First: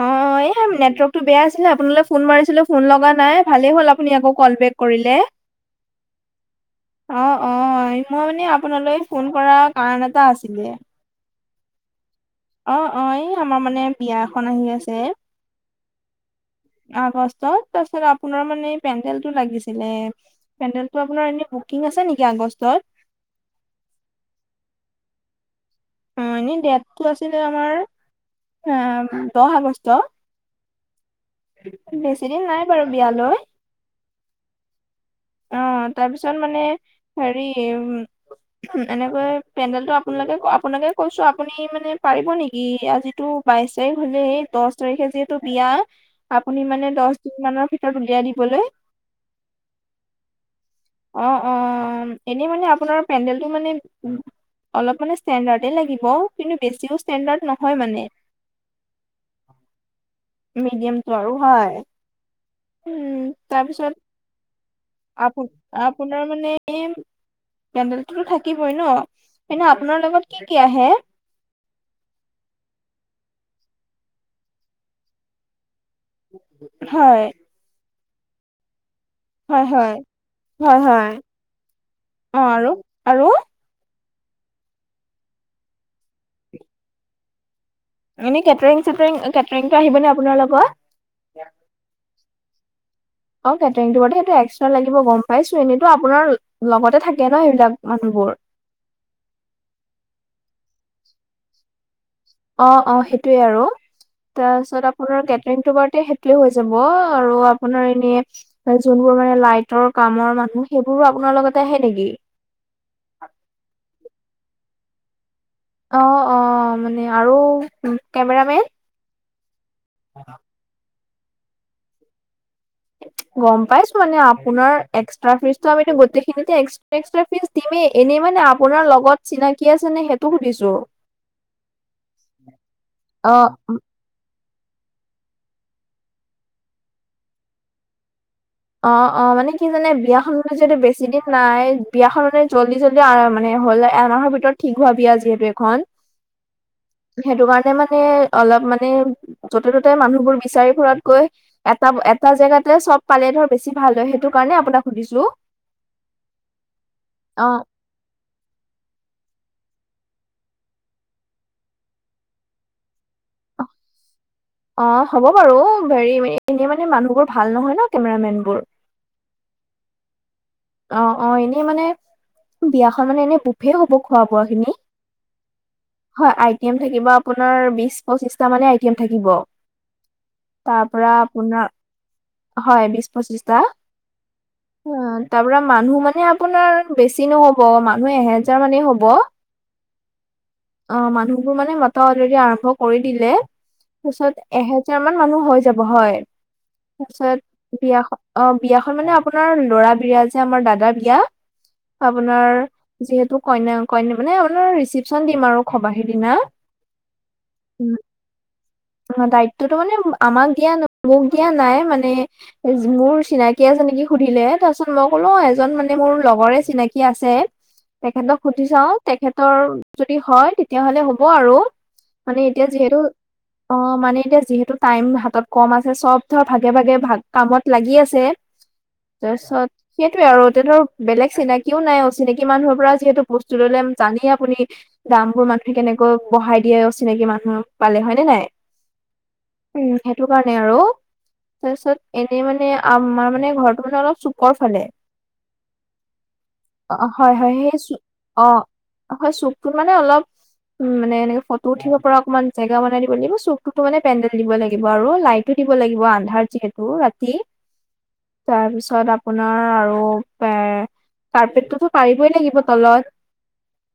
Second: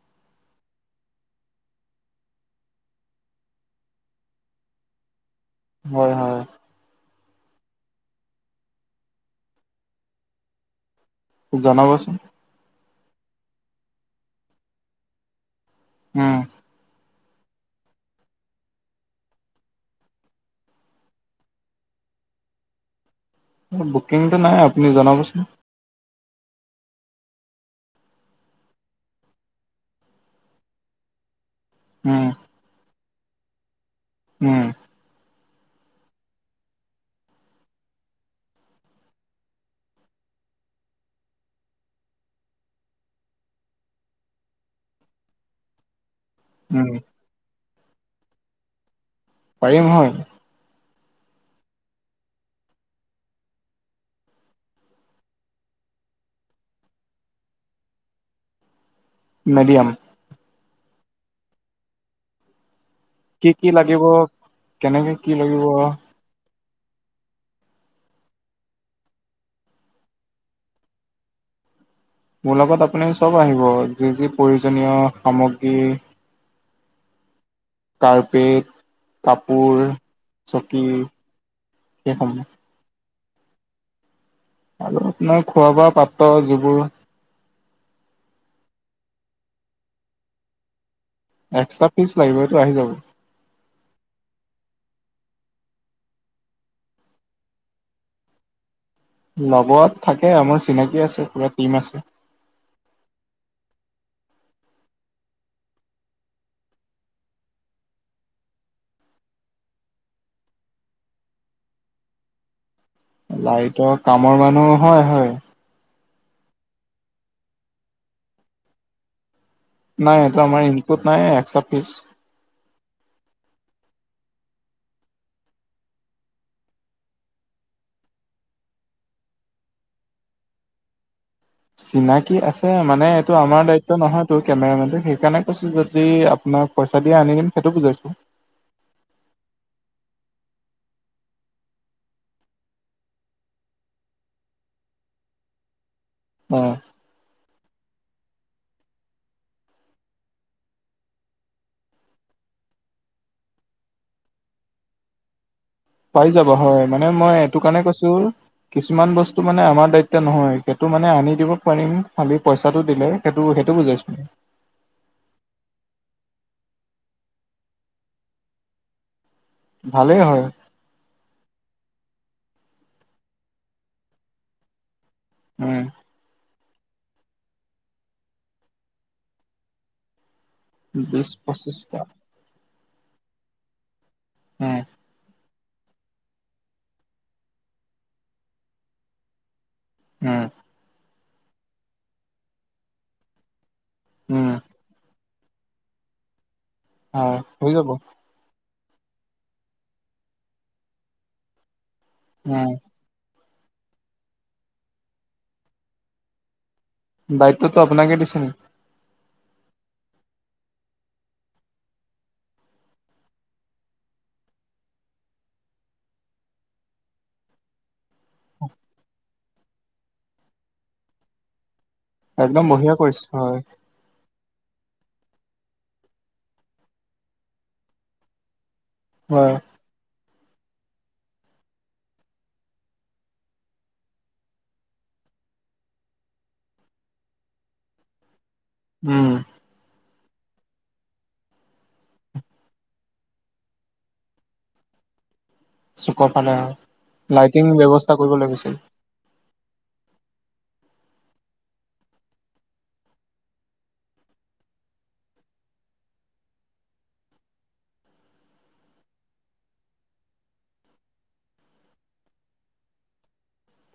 অ', নেটৱৰ্কটো বেয়া আছিলে আপুনালৈ ফোন মাৰিছিলোঁ ফোন লগা নাই ভালে হ'ল আপুনি আকৌ ক'ল বেক কৰিলে। হয়, হয়। অ', অ', মই মানে আপোনালৈ ফোন কৰাৰ কাৰণ এটা আছিলে। জনাবচোন। অ', অ', এই আমাৰ মানে বিয়া এখন আহি আছে। উম। আগষ্টত তাৰপিছত আপোনাৰ মানে পেণ্টেলটো লাগিছিলে। পেণ্ডেলটো আপোনাৰ এনে বুকিং আছে নেকি আগষ্টত। বুকিংটো নাই আপুনি জনাবচোন। অ', এনে ডেটটো আছিলে আমাৰ অ', দহ আগষ্ট বেছি উম দিন নাই বাৰু বিয়ালৈ। উম। অ', তাৰপিছত মানে হেৰি উ এনেকৈ পেণ্ডেলটো আপোনালোকে আপোনালোকে কৈছোঁ আপুনি মানে পাৰিব নেকি আজিটো বাইশ তাৰিখ হ'লে দচ তাৰিখে যিহেতু বিয়া আপুনি উম মানে দচ দিন মানৰ ভিতৰত উলিয়াই দিবলৈ পাৰিম হয়। অ', অ', এনেই মানে আপোনাৰ পেণ্ডেলটো মানে অলপ মানে ষ্টেণ্ডাৰ্ডে লাগিব কিন্তু বেছিও ষ্টেণ্ডাৰ্ড নহয় মানে। মিডিয়াম। মিডিয়ামটো আৰু হয়। উম। কি, কি তাৰপিছত লাগিব কেনেকে কি লাগিব আৰ মানে পেণ্ডলটোতো থাকিবই ন কিন্ত আপোনাৰ লগত কি, কি আহে। মোৰ লগত আপুনি চব আহিব যি, যি প্ৰয়োজনীয় সামগ্ৰী হয়। কাৰপেট হয়, হয়, হয়, হয়, অ', সেইসমূহ আৰু, আৰু আৰু আপোনাৰ খোৱা, বোৱা পাত্ৰ যিবোৰ এনেই কেটাৰিং চেটং কেটৰিং টো আহিবনে আপোনাৰ লগত? এক্সট্ৰা ফিজ লাগিব এইটো আহি যাব। অ', কেটাৰিং টো ব সেইটো এক্সট্ৰা লাগিব গ'ম পাইছো এনেইটো আপোনাৰ লগতে থাকে ন সেইবিলাক মানুহবোৰ। লগত থাকে আমাৰ চিনাকি আছে পুৰা টিম আছে। অ', অ', সেইটোয়ে আৰু। তাৰপিছত আপোনাৰ কেটাৰিংটো বাৰু সেইটোৱে হৈ যাব আৰু আপোনাৰ এনে যোনবোৰ মানে লাইটৰ কামৰ মানুহ সেইবোৰো আপোনাৰ লগতে আহে নেকি? লাইটৰ কামৰ মানুহ হয়, হয়। অ', অ', মানে আৰু কেমেৰামেন। নাই এইটো আমাৰ ইনক্লুড নাই এক্সট্ৰা ফিচ। গ'ম পাইছো মানে আপোনাৰ এক্সট্ৰা ফিজটো আমিটো গোটখিনিতে এক্স এক্সট্ৰা ফিজ দিমেই, এনেই মানে আপোনাৰ লগত চিনাকি আছে নে, সেইটো সুধিছোঁ। চিনাকি আছে। মানে এইটো আমাৰ অ দায়িত্ব নহয় টো কেমেৰামেনটো সেইকাৰণে কৈছো, যদি আপোনাৰ পইচা দিয়ে আনি দিম, সেইটো বুজাইছোঁ। অঁ অঁ মানে কি জানে, বিয়াখন যিহেতু বেছি দিন নাই বিয়াখন মানে জল্দি জল্দি [unintelligible] মানে হ'ল এমাহৰ ভিতৰত ঠিক হোৱা বিয়া, যিহেতু এখন। ওম। সেটো কাৰণে মানে অলপ মানে। য'তে ত'তে মানুহবোৰ বিচাৰি ফুৰাত কৈ, এটা এটা জেগাতে চব পালে ধৰ বেছি ভাল হয়, সেইটো কাৰণে আপোনাক সুধিছো। পাই যাবা হয়, মানে মই এটো অ'। কাৰণে কৈছো কিছুমান বস্তু মানে আমাৰ দায়িত্ব নহয়, সেটো মানে আনি দিব পাৰিম, খালি পইচাটো দিলে সেটো সেটো বুজাইছো ওম অঁ হ'ব বাৰু হেৰি এনেই মানে মানুহবোৰ ভাল নহয় ন' কেমেৰামেনবোৰ ভালেই হয়। অঁ অঁ এনেই মানে, বিয়াখন মানে এনেই বুফেই হ'ব খোৱা বোৱা খিনি। উম হয় আইটিএম থাকিব আপোনাৰ বিশ পঁচিশ টা মানে আইটিএম থাকিব। তাৰ পৰা বিশ আপোনাৰ, পঁচিছটা হয় বিশ, পঁচিছটা। উম। তাৰ পৰা মানুহ মানে আপোনাৰ বেছি নহ'ব, মানুহ এহেজাৰ মানেই হ'ব। উম অঁ, মানুহবোৰ মানে মাতা অলৰেডি আৰম্ভ কৰি দিলে, তাৰছত উম এহেজাৰ মান মানুহ হৈ যাব হয়। হয় হৈ তাৰছত যাব বিয়াখন অঁ বিয়াখন মানে আপোনাৰ ল'ৰা বিয়া যে আমাৰ দাদাৰ বিয়া, আপোনাৰ উম যিহেতু কইনাই কইনা মানে আপোনাৰ ৰিচিপচন দিম আৰু খবাহিৰ দিনা। দায়িত্বটো আপোনাকে দিছে নি? অঁ, দায়িত্বতো মানে আমাক দিয়া, মোক দিয়া নাই মানে এ মোৰ চিনাকি আছে নেকি সুধিলে, তাৰছত মই ক'লো অঁ এজন মানে মোৰ লগৰে চিনা- -কি আছে। তেখেতক সুধি চাওঁ, তেখেতৰ যদি হয় তেতিয়াহ'লে হ'ব আৰু। একদম বঢ়িয়া কৰিছ, হয়। অঁ মানে এতিয়া যিহেতু টাইম হাতত কম আছে, চব ধৰ ভাগে ভাগে ভাগ কামত লাগি আছে। হয় তাৰছত সেইটোৱে আৰু এতিয়াটো আৰু বেলেগ চিনাকিও নাই অচিনাকি মানুহৰ পৰা যিহেতু বস্তু ল'লে জানেই আপুনি দাম বোৰ মানুহে কেনেকৈ বঢ়াই দিয়ে, অচিনাকি মানুহ পালে হয় নে নাই? উম। উম, সেটো কাৰণে আৰু তাৰছত এনেই মানে আমাৰ মানে ঘৰতো মানে অলপ চুকৰ ফালে। চুকৰ ফালে হয়, অ', হয়, হয়, লাইটিং সেই চু ব্যৱস্থা কৰিব অ', লাগিছিল। হয় চুকটোত মানে অলপ উম মানে এনেকে ফটো উঠিব পৰা অকমান জেগা বনাই দি ব চুকটোতো মানে পেণ্ডেল দিব লাগিব আৰু লাইটো দিব লাগিব, আন্ধাৰ যিহেতু ৰাতি। তাৰপিছত আপোনাৰ আৰু পে কাৰ্পেটটোতো পাৰিবই লাগিব তলত।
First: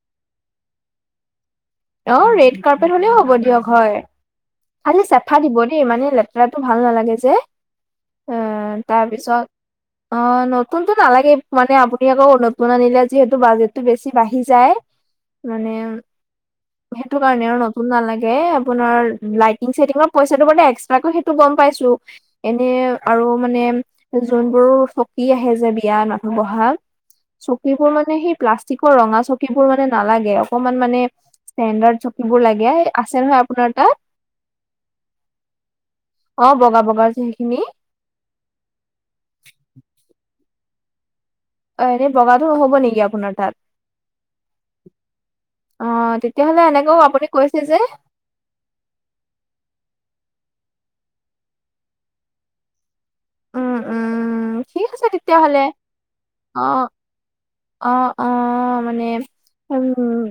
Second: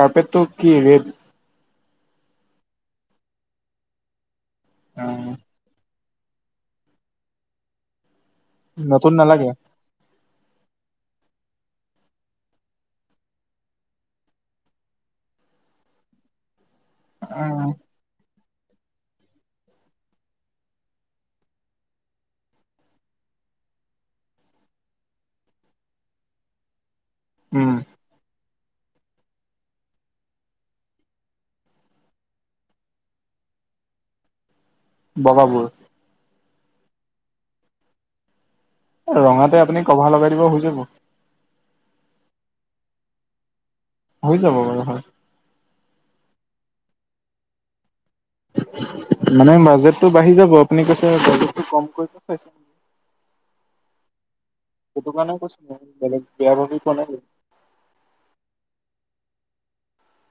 কাৰ্পেটটো কি ৰেড? অঁ ৰেড কাৰ্পেট হ'লেও হ'ব দিয়ক হয়। খালি চেফা দিব দেই মানে লে -তেৰাটো ভাল নালাগে যে, এ নতুন তাৰপিছত নালাগে অ নতুনটো নালাগে মানে আপুনি আকৌ নতুন আনিলে যিহেঁতু বাজেটটো বেছি বাঢ়ি যায়। মানে সেইটো কাৰণে আৰু নতুন নালাগে আপোনাৰ লাইটিং চাইটিঙৰ পইছাটো মানে এক্সট্ৰাকৈ সেইটো গম পাইছোঁ। এনে আৰু মানে যোনবোৰ চকী আহে যে বিয়াৰ মানুহ বহা উম চকীবোৰ মানে সেই প্লাষ্টিকৰ ৰঙা চকীবোৰ মানে নালাগে। অকনমান মানে ষ্টেণ্ডাৰ্ড চকীবোৰ লাগে, আছে নহয় আপোনাৰ তাত। বগাবোৰ। অ বগা বগা যে যোনখিনি ৰঙাতে আপুনি কভাৰ লগাই দিব হৈ যাব। অ এনেই বগাতো নহ'ব নেকি আপোনাৰ তাত। হৈ যাব বাৰু হয়। অ তেতিয়াহলে এনেকেও আপুনি কৈছে যে। মানে বাজেটটো বাঢ়ি যাব আপুনি কৈছে বাজেটো কম কৰি চাই উম উম। ঠিক আছে সেইটো কাৰণে তেতিয়াহ'লে। কৈছো বেলেগ বেয়া অ', ভাবি কোৱা নাই। অ অ মানে উম।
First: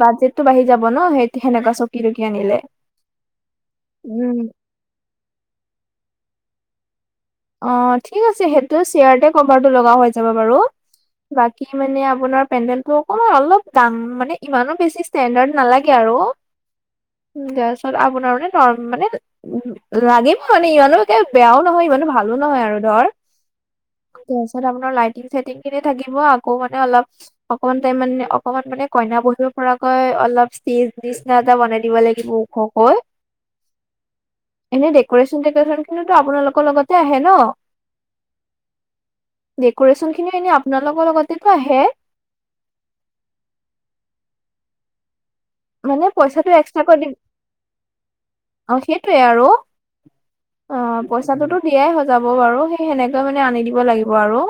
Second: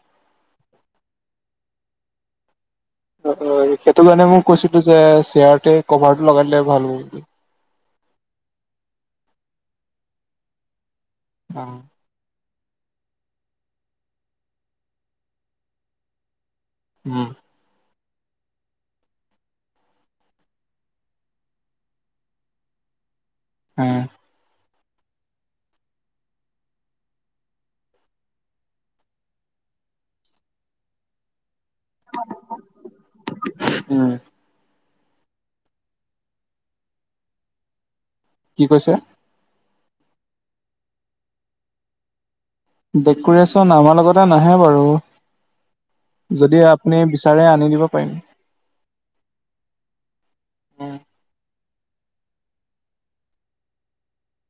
বাজেটটো বাঢ়ি যাব ন সেই সেনেককা চকী কি আনিলে। সেইটো কাৰণে উম, মই কৈছিলো যে চেয়াৰট কভাৰটো লগাই দিলে ভাল হ'ব বুলি। অ ঠিক আছে সেইটো চেয়াৰতে কভাৰটো লগা হৈ যাব বাৰু বাকী মানে আপোনাৰ পেন্ডেলটো অকমান অলপ দাম মানে ইমানো বেছি ষ্টেণ্ডাৰ্ড নালাগে আৰু। উম। তাৰ পাছত আপোনাৰ মানে ন মানে লাগিব মানে ইমানো একে বেয়াও নহয়, ইমানো ভাল [unintelligible] লো আৰু ধৰ [unintelligible] ত আপোনাৰ লাইটিং চাইটিং খিনি থাকিব আকৌ মানে অলপ অকমান তাই মানে অকনমান মানে কইনা বহুৰ পৰাকৈ অলপ ষ্টেজ নিচিনা এটা বনাই থাকিব লাগিব ওখ কৈ। উম এনে ডেক'ৰেশচন টেকৰেশচন খিনিো আপোনালোকৰ লগতে আহে ন। কি কৈছে? ডেক'ৰেশ্যন খিনিও এনে আপোনালোকৰ লগতেতো আহে। ডেকোৰে্যন আমাৰ লগতে নাহে বাৰু। মানে পইচাটো যদি আপুনি এক্সট্ৰাকৈ, বিচাৰে আনি দিব পাৰিম অ সেইটোৱে আৰু। অ পইচাটোতো দিয়াই সজাব বাৰু সেই সেনেকে মানে আনি দিব লাগিব আৰু।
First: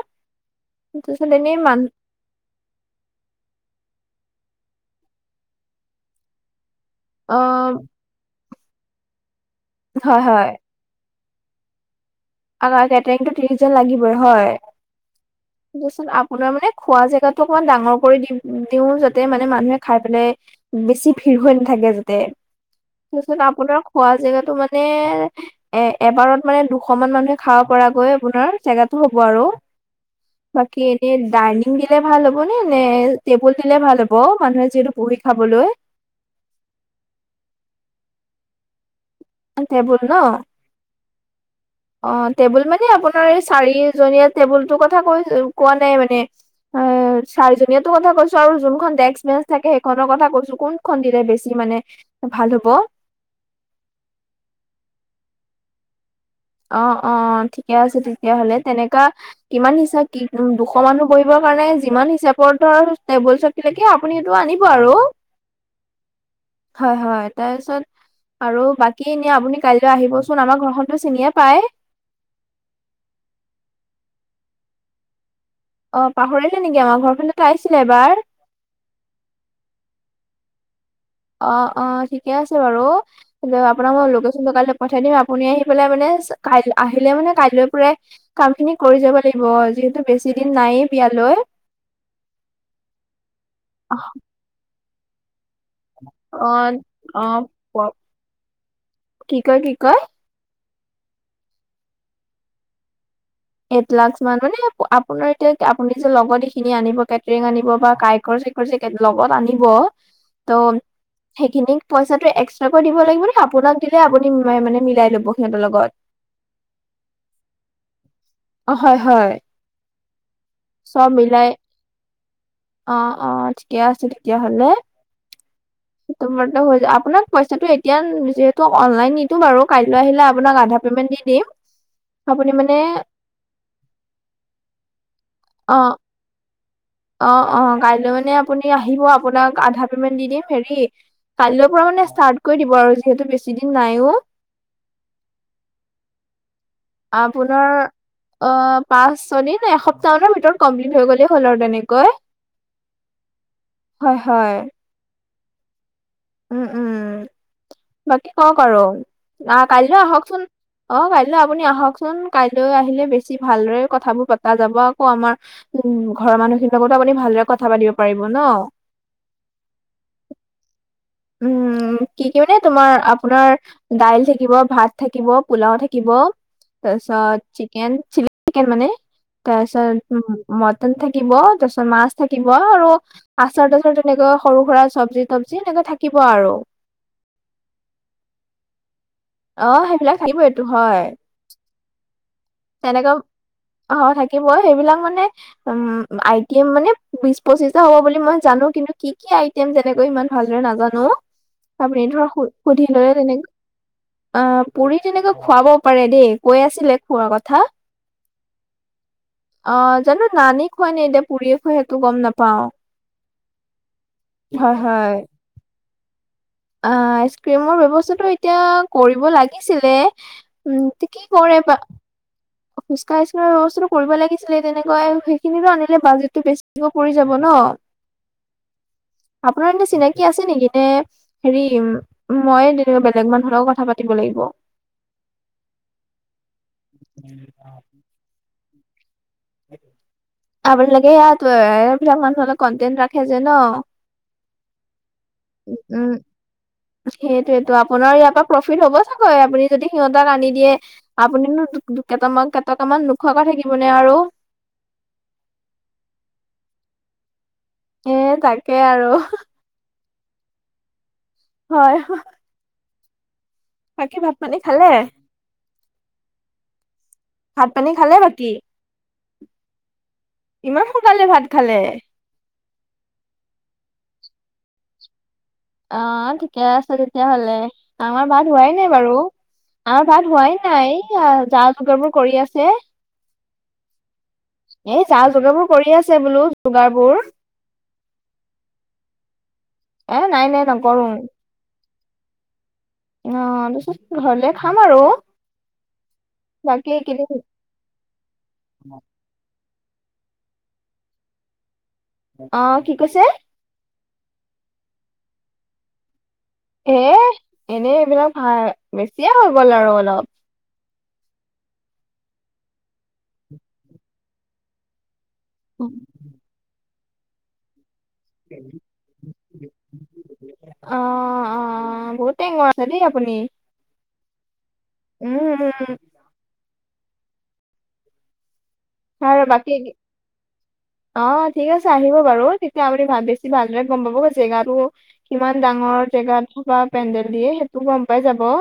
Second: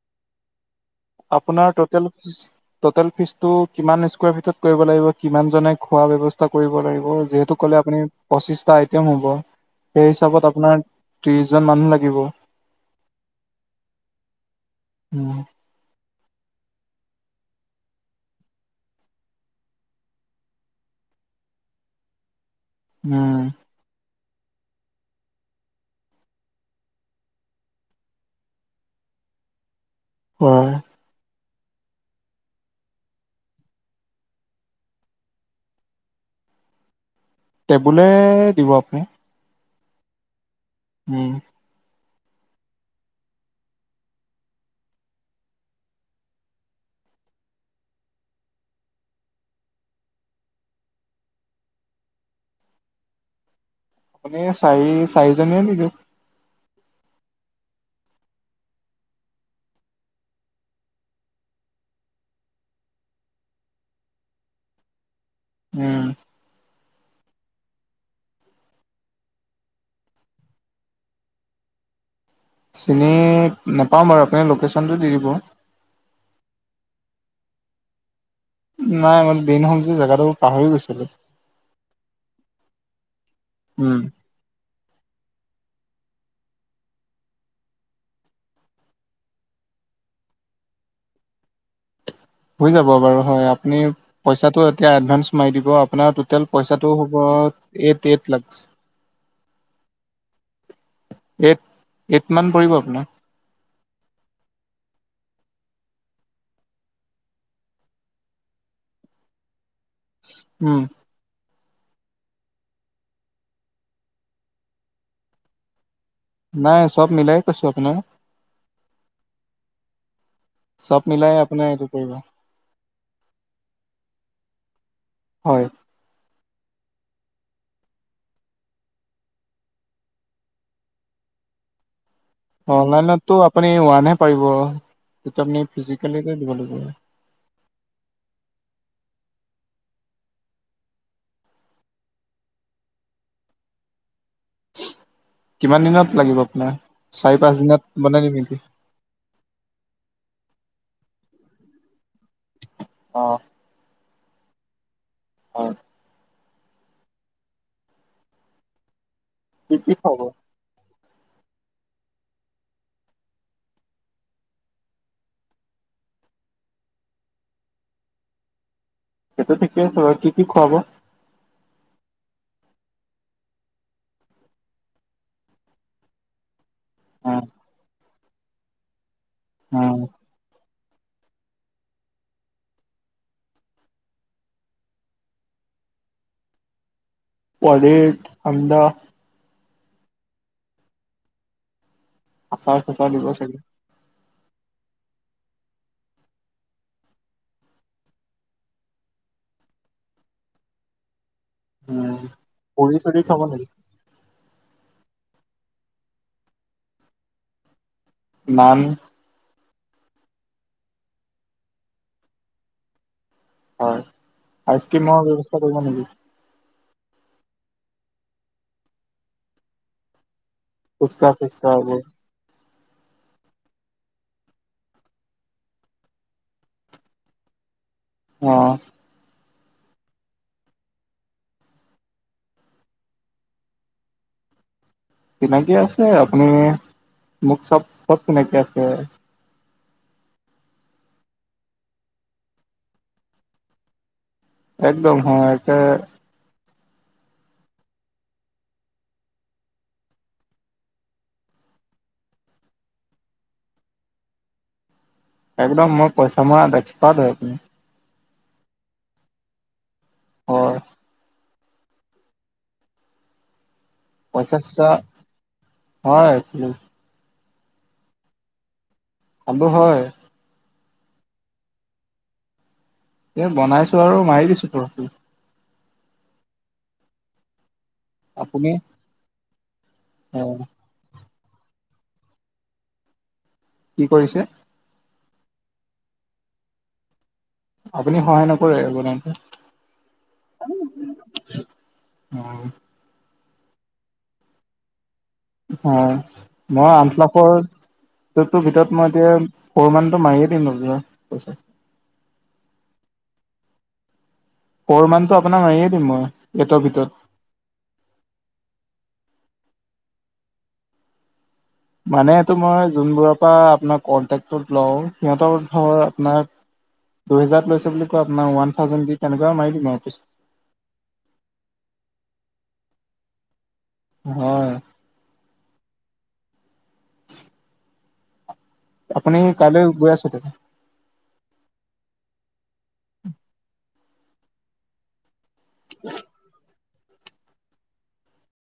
তাৰপিছত এনেই আপোনাৰ মান টটেল। টটেল ফিজ টো কিমান স্কুৱাৰ ফিটত কৰিব লাগিব, কিমান জনে খোৱা ব্যবস্থা কৰিব লাগিব। অ যিহেঁতু কলে আপুনি পচিশঁটা আইম হ'ব, সেই হয় হিচাপত হয়। আপোনাৰ ত্ৰিশ জন মানুহ লাগিব। আমাৰ কেটাৰিংটো ত্ৰিশজন লাগিবই হয়। উম দিয়াচোন আপোনাৰ মানে খোৱা জেগাতো অকমান ডাঙৰ কৰি দি দিওঁ, যাতে মানে মানুহে খাই পেলাই বেছি ভিৰ হৈ নাথাকে যাতে। তাৰপিছত উম আপোনাৰ খোৱা জেগাতটো মানে এ এবাৰত মানে দু শ অকমান মানুহে খাব পৰা গৈ আপোনাৰ জেগাটো হ'ব আৰু হয় বাকী এনে বহিলে ভাল হ'ব নে, নে টেবুল দিলে ভাল হ'ব, মানুহে যিহেঁতু বহি খাবলৈ হয় টেবুলে দিব আপুনি। টেবুল ন। উম অ টেবুল মানে আপোনাৰ এই চাৰিজনীয়া টেবুল টো কথা কৈ কোৱা নাই মানে এ চাৰিজনীয়াতো কথা কৈছো আৰু যোনখন ডেস্ক বেঞ্চ থাকে সেইখনৰ কথা কৈছো কোন খন দিলে বেছি মানে ভাল হ'ব মানে চাৰি চাৰিজনীয়ে নিদো অ অ অ ঠিকে আছে তেতিয়াহ'লে তেনেকা কিমান হিচাপ কি উম দুশ মানুহ বহিবৰ কাৰণে যিমান হিচাপৰ ধৰ টেবুল থাকিলেকে আপুনি এইটো আনিব আৰু উম হয় হয় তাৰপিছত আৰু বাকী এনে আপুনি কাইলৈ আহিবচোন আমাৰ ঘৰখনতো চিনিয়ে পায় চিনি নাপাওঁ বাৰু আপুনি লোকেশ্যনটো দি দিব অ পাহৰিলে নেকি আমাৰ ঘৰফালেটো আহিছিলে এবাৰ নাই মই দিন হ'ল যে জেগাটোৰ পাহৰি গৈছো অ অ ঠিকে আছে বাৰু হলেও আপোনাৰ উম মই লোকেশ্যন কাইলৈ পঠাই দিম আপুনি আহি পেলাই মানে কাই আহিলে মানে কাইলৈ পৰাই কাম খিনি কৰি যাব লাগিব যিহেতু বেছি দিন নায়েই বিয়ালৈ হৈ যাব বাৰু হয় আপুনি পইচাটো এতিয়া এডভাঞ্চ মাৰি দিব আপোনাৰ টোটেল অ', পইচাটো হ'ব অ', প- এইট এইট লাখ কি কয় কি কয় এইট এইট মান পৰিব আপোনাৰ। এইট লাখ মান মানে আপোনাৰ এতিয়া আপুনি যে লগত এইখিনি আনিব কেটৰিং আনিব বা কাৰিকৰ চব যে লগত আনিব ত উম সেইখিনিক পইচাটো এক্সট্ৰাকৈ দিব লাগিব নে আপোনাক দিলে, আপুনি মানে মিলাই ল'ব সিহঁতৰ লগত। নাই চব মিলাই কৈছো আপোনাক। অ হয় হয় চব মিলাই। আপোনাৰ এইটো পৰিব অ অ ঠিকে আছে তেতিয়াহলে। হয়। তোমাৰটো হৈ যাব আপোনাক পইচাটো এতিয়া যিহেতু অনলাইন নিদো বাৰু কাইলৈ আহিলে আপোনাক আধা পেমেণ্ট দি দিম। আপুনি মানে অনলাইনতো আপুনি ওৱানহে পাৰিব আপুনি অ ফিজিকেল দিব লাগিব। অ অ কাইলৈ মানে আপুনি আহিব আপোনাক আধা পেমেণ্ট দি দিম হেৰি কালৈৰৰ পৰা মানে ষ্টাৰ্ট কৰি দিব আৰু যিহেতু বেছি দিন নাইও। ওচ কিমান দিনত লাগিব আপোনাৰ চাৰি পাঁচ আপোনাৰ দিনত বনাই দিম অ নেকি পাঁচ ছদিন এসপ্তাহ মানৰ ভিতৰত কমপ্লিট হৈ গ'লেই হ'ল আৰু তেনেকৈ অ হয় হয়। হয় উম উম বাকী কওক আৰু আহ কি কি কাইলৈ খুৱাব আহকচোন। অ কাইলৈ আপুনি আহকচোন কাইলৈ আহিলে বেছি ভালদৰে কথাবোৰ পতা যাব আকৌ আমাৰ উম ঘৰৰ মানুহখিনিৰ লগতো আপুনি ভালদৰে কথা পাতিব পাৰিব ন। সেইটো ঠিকে আছে বাৰু কি কি খুৱাব উম কি কি মানে তোমাৰ আপোনাৰ দাইল থাকিব, ভাত থাকিব, পোলাও থাকিব। তাৰপিছত চিকেন, চিলি চিকেন মানে তাৰপিছত উম ম কেন থাকিব, তাৰ পিছত মাছ থাকিব, আৰু। আচাৰ তাচাৰ তেনেকে সৰু সুৰা চব্জি- তবজি এনেকে থাকিব আৰু। পনিৰ আন্দা অ', সেইবিলাক থাকিবৈটো হয়। আছাৰ তেনেকৈ চাচাৰ দিব চাগে? অ', থাকিব। সেইবিলাক মানে, উম। আইটেম মানে বিছ পঁচিছটা হব বুলি মই জানো। কিন্তু কি কি আই তেনেকৈ ইমান ভালদৰে নাজানো। তথাপি উম, সুধিল পুৰি লৈ চুৰি খাব তেনেক নেকি? আ পুৰি তেনেকৈ খুৱাব পাৰে দেই। কয় আছিলে খোৱা কথা। ইমান অ, জানো নানে খুৱাই নে এতিয়া পুুৰীয়ে খোৱাই সেইটো গম নাপাও। হয়। হয় আইচ ক্ৰীমৰ ব্যৱস্থা কৰিব নিকি? অ'আইচক্ৰীমৰ ব্যৱস্থাটো এতিয়া কৰিব লাগিছিলে। উম পুস্কা চুচকা এইবোৰ। পুষ্কা সুস্কা ব্যৱস্থাটো কৰিব লাগিছিলে। তেনেকৈ সেইখিনিতো আনিলে বাজেটটো বেছিকে পৰি যাব ন। [inaudible] অ'। আপোনাৰ কি চিনাকি আছে নেকি? নে হেৰি, মই তেনেকুৱা বেলেগ মানুহৰ লগত কথা পাতিব লাগিব? চিনাকি আছে আপুনি মোক চব- চব চিনাকি আছে। আপোনালোকে সেয়াট সেইবিলাক মানুহৰ অলপ কণ্টেণ্ট ৰাখে যে ন? একদম হয়। এটে সেইটোয়েইটো আপোনাৰ ইয়াৰ পৰা প্ৰফিট হ'ব চাগৈ আপুনি যদি সিহঁতক আনি দিয়ে। আপুনিনো দুট কেইটামান-কেইটকামান নোখোৱাকৈ থাকিবনে আৰু? একদম মই পইচা মৰাত এক্সপাৰ্ট হয়। এ, তাকে আৰু। হয়। হয়। বাকী ভাত পানী পইচা খালে চইছা হয় ভাত পানী খালে বাকী। আবো হয় ইমান সোনকালে ভাত খালে। এ বনাইছো আৰু মাৰি দিছো পোৰককেনে অ, ঠিকে আছে তেতিয়াহ'লে। আমাৰ ভাত আপুনি হোৱাই নাই বাৰু, আমাৰ ভাত হোৱাই অ', নাই যা যোগাৰ বোৰ কৰি আছে। কি কৰিছে? এই যা যোগাৰ বোৰ কৰি আছে বোলো যোগাৰ বোৰ। আপুনি সহায় নকৰে আৰু বনাই কৰাত এ নাই নাই নকৰো। অ,। অ তাৰপিছত ঘৰলে খাম আৰু। অ, বাকী মই এইকেইদিন আঠলাখৰ। টোৰ ভিতৰত এতিয়া ফৰ মানটো মাৰিয়ে দিম ওলিয়াই পইছা অ, কি কৈছে? ফৰ' মানটো আপোনাৰ মাৰিয়ে দিম মই। এইটৰ এ, ভিতৰত এনেই এইবিলাক ভাল বেছিয়ে হৈ গ'ল আৰু অলপ। মানে এইটো মই যোনবোৰৰ পৰা আপোনাৰ কন্টেকতো লওঁ সিহঁতৰ- হয় আপোনাক দুহেজাৰত লৈছো বুলি কয় আপোনাক ওৱান থাউজেণ্ড দি তেনেকুৱা মাৰি দিম আৰু পইচা। অঁ অঁ বহুত টেঙৰ আছে দেই আপুনি। হয়। উম উম উম'। [unintelligible] আপুনি আৰু বাকী- কাইলৈ গৈ আছে তে অঁ ঠিক আছে আহিব বাৰু তেতিয়া আপুনি বেছি ভালদৰে গম পাব জেগাটো- কিমান ডাঙৰ জেগা অথবা পেণ্ডেল দিয়ে সেইটোও গম পাই যাব।